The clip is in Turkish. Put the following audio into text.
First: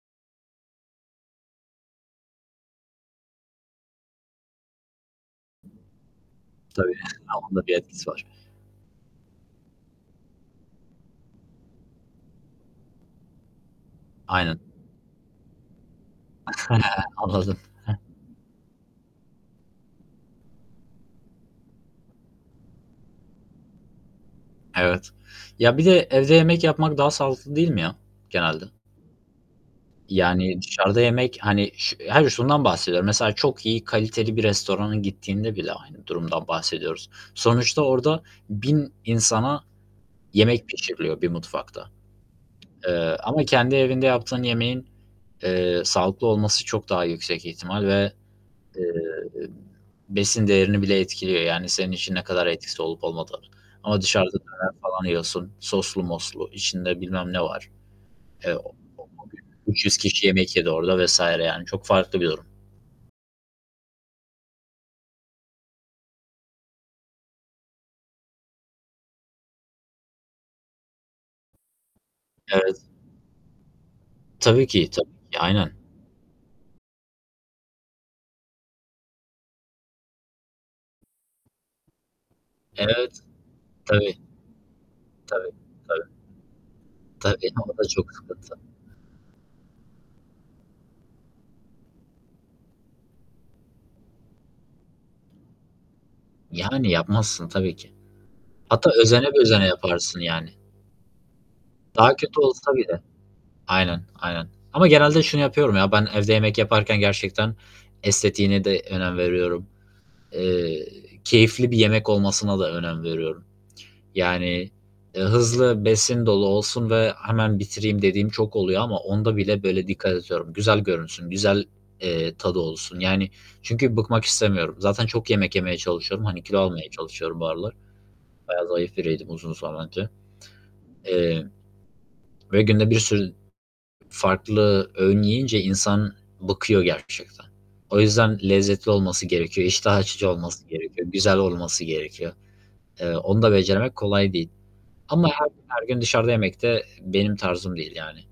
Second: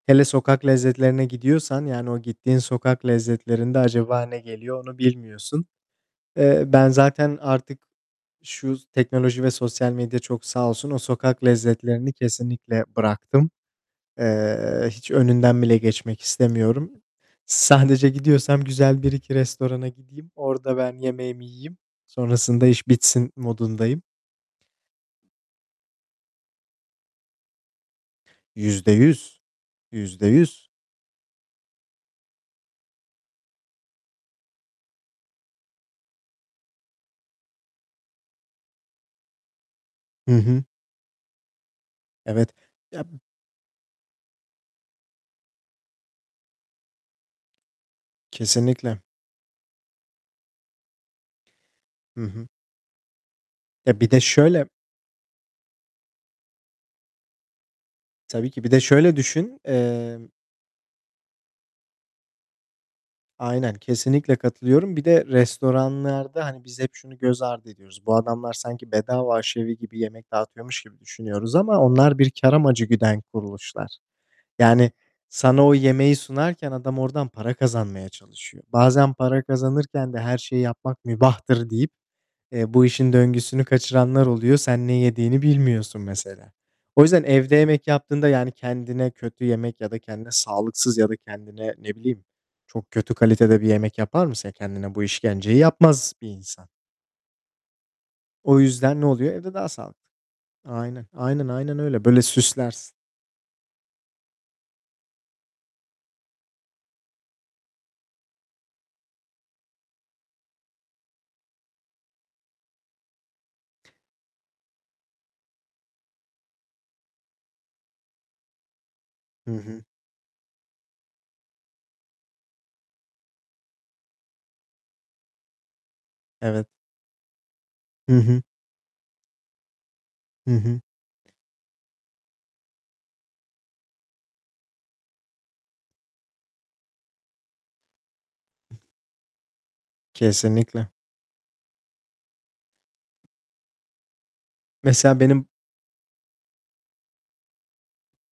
Hele sokak lezzetlerine gidiyorsan, yani, o gittiğin sokak lezzetlerinde acaba ne geliyor onu bilmiyorsun. Eee, ben Tabii, zaten onun da bir artık etkisi var. şu teknoloji ve sosyal medya çok sağ olsun, o sokak lezzetlerini kesinlikle bıraktım. Aynen. Eee, hiç önünden bile geçmek istemiyorum. Anladım. He. Sadece gidiyorsam güzel 1-2 restorana gideyim. Orada ben yemeğimi yiyeyim. Sonrasında iş bitsin modundayım. Evet. Ya, bir de evde yemek yapmak daha sağlıklı değil mi ya genelde? %100, Yüzde Yani, yüz dışarıda yemek, hani, şu hayır şundan bahsediyorum, mesela çok iyi kaliteli bir restorana gittiğinde bile aynı durumdan bahsediyoruz. Sonuçta orada 1000 insana Hı hı. yemek pişiriliyor bir mutfakta. Evet, ya, Eee, b ama kendi evinde yaptığın, eee, yemeğin sağlıklı olması çok daha yüksek ihtimal ve, eee, Kesinlikle. besin değerini bile etkiliyor, yani, senin için Hı ne kadar hı. etkisi olup olmadığının E, ama bir de dışarıda şöyle. döner falan yiyorsun soslu moslu içinde bilmem ne var. Tabii ki bir de şöyle düşün. [unintelligible] 300 kişi Emm. yemek yedi orada vs. yani çok farklı bir durum. Aynen, kesinlikle katılıyorum. Bir de restoranlarda, hani, biz hep şunu göz ardı ediyoruz. Bu adamlar sanki bedava aşevi gibi yemek dağıtıyormuş gibi düşünüyoruz ama onlar bir kâr Evet. amacı güden kuruluşlar. Tabii ki. Yani, Tabii ki, sana aynen. o yemeği sunarken adam oradan para kazanmaya çalışıyor. Bazen para kazanırken de her şeyi yapmak mübahtır deyip, eee, bu işin Evet. döngüsünü Tabii. kaçıranlar oluyor. Sen ne yediğini Tabii. bilmiyorsun Tabii. mesela. O yüzden Tabii, evde o yemek da çok yaptığında, yani, sıkıntı. kendine kötü yemek ya da kendine sağlıksız ya da kendine ne bileyim çok kötü kalitede bir yemek yapar mısın? Kendine bu işkenceyi yapmaz bir insan. Yani, yapmazsın tabii ki. O Hatta yüzden ne özene oluyor? Evde bözene daha sağlıklı. yaparsın, yani. Aynen. Aynen, aynen öyle. Daha Böyle kötü olsa süslersin. bile. Aynen, aynen ama genelde şunu yapıyorum, ya, ben evde yemek yaparken gerçekten estetiğine de, eee, önem veriyorum. Eee, keyifli bir yemek olmasına da önem veriyorum. Yani, eee, hızlı besin dolu olsun ve hemen bitireyim dediğim çok oluyor ama onda Hı bile hı. böyle dikkat ediyorum. Güzel görünsün, güzel, eee, tadı olsun. Yani, çünkü bıkmak istemiyorum. Zaten çok yemek yemeye çalışıyorum. Hani, kilo Evet. almaya çalışıyorum bu aralar. Hı hı. Bayağı zayıf biriydim, uzun zaman önce, Hı hı. eee. Ve günde bir sürü farklı öğün yiyince insan bıkıyor gerçekten. O yüzden lezzetli olması gerekiyor. İştah açıcı olması Kesinlikle. gerekiyor. Güzel olması gerekiyor. Eee, onu da becermek kolay değil Mesela, ama benim her gün, her gün dışarıda yemekte benim tarzım değil, yani.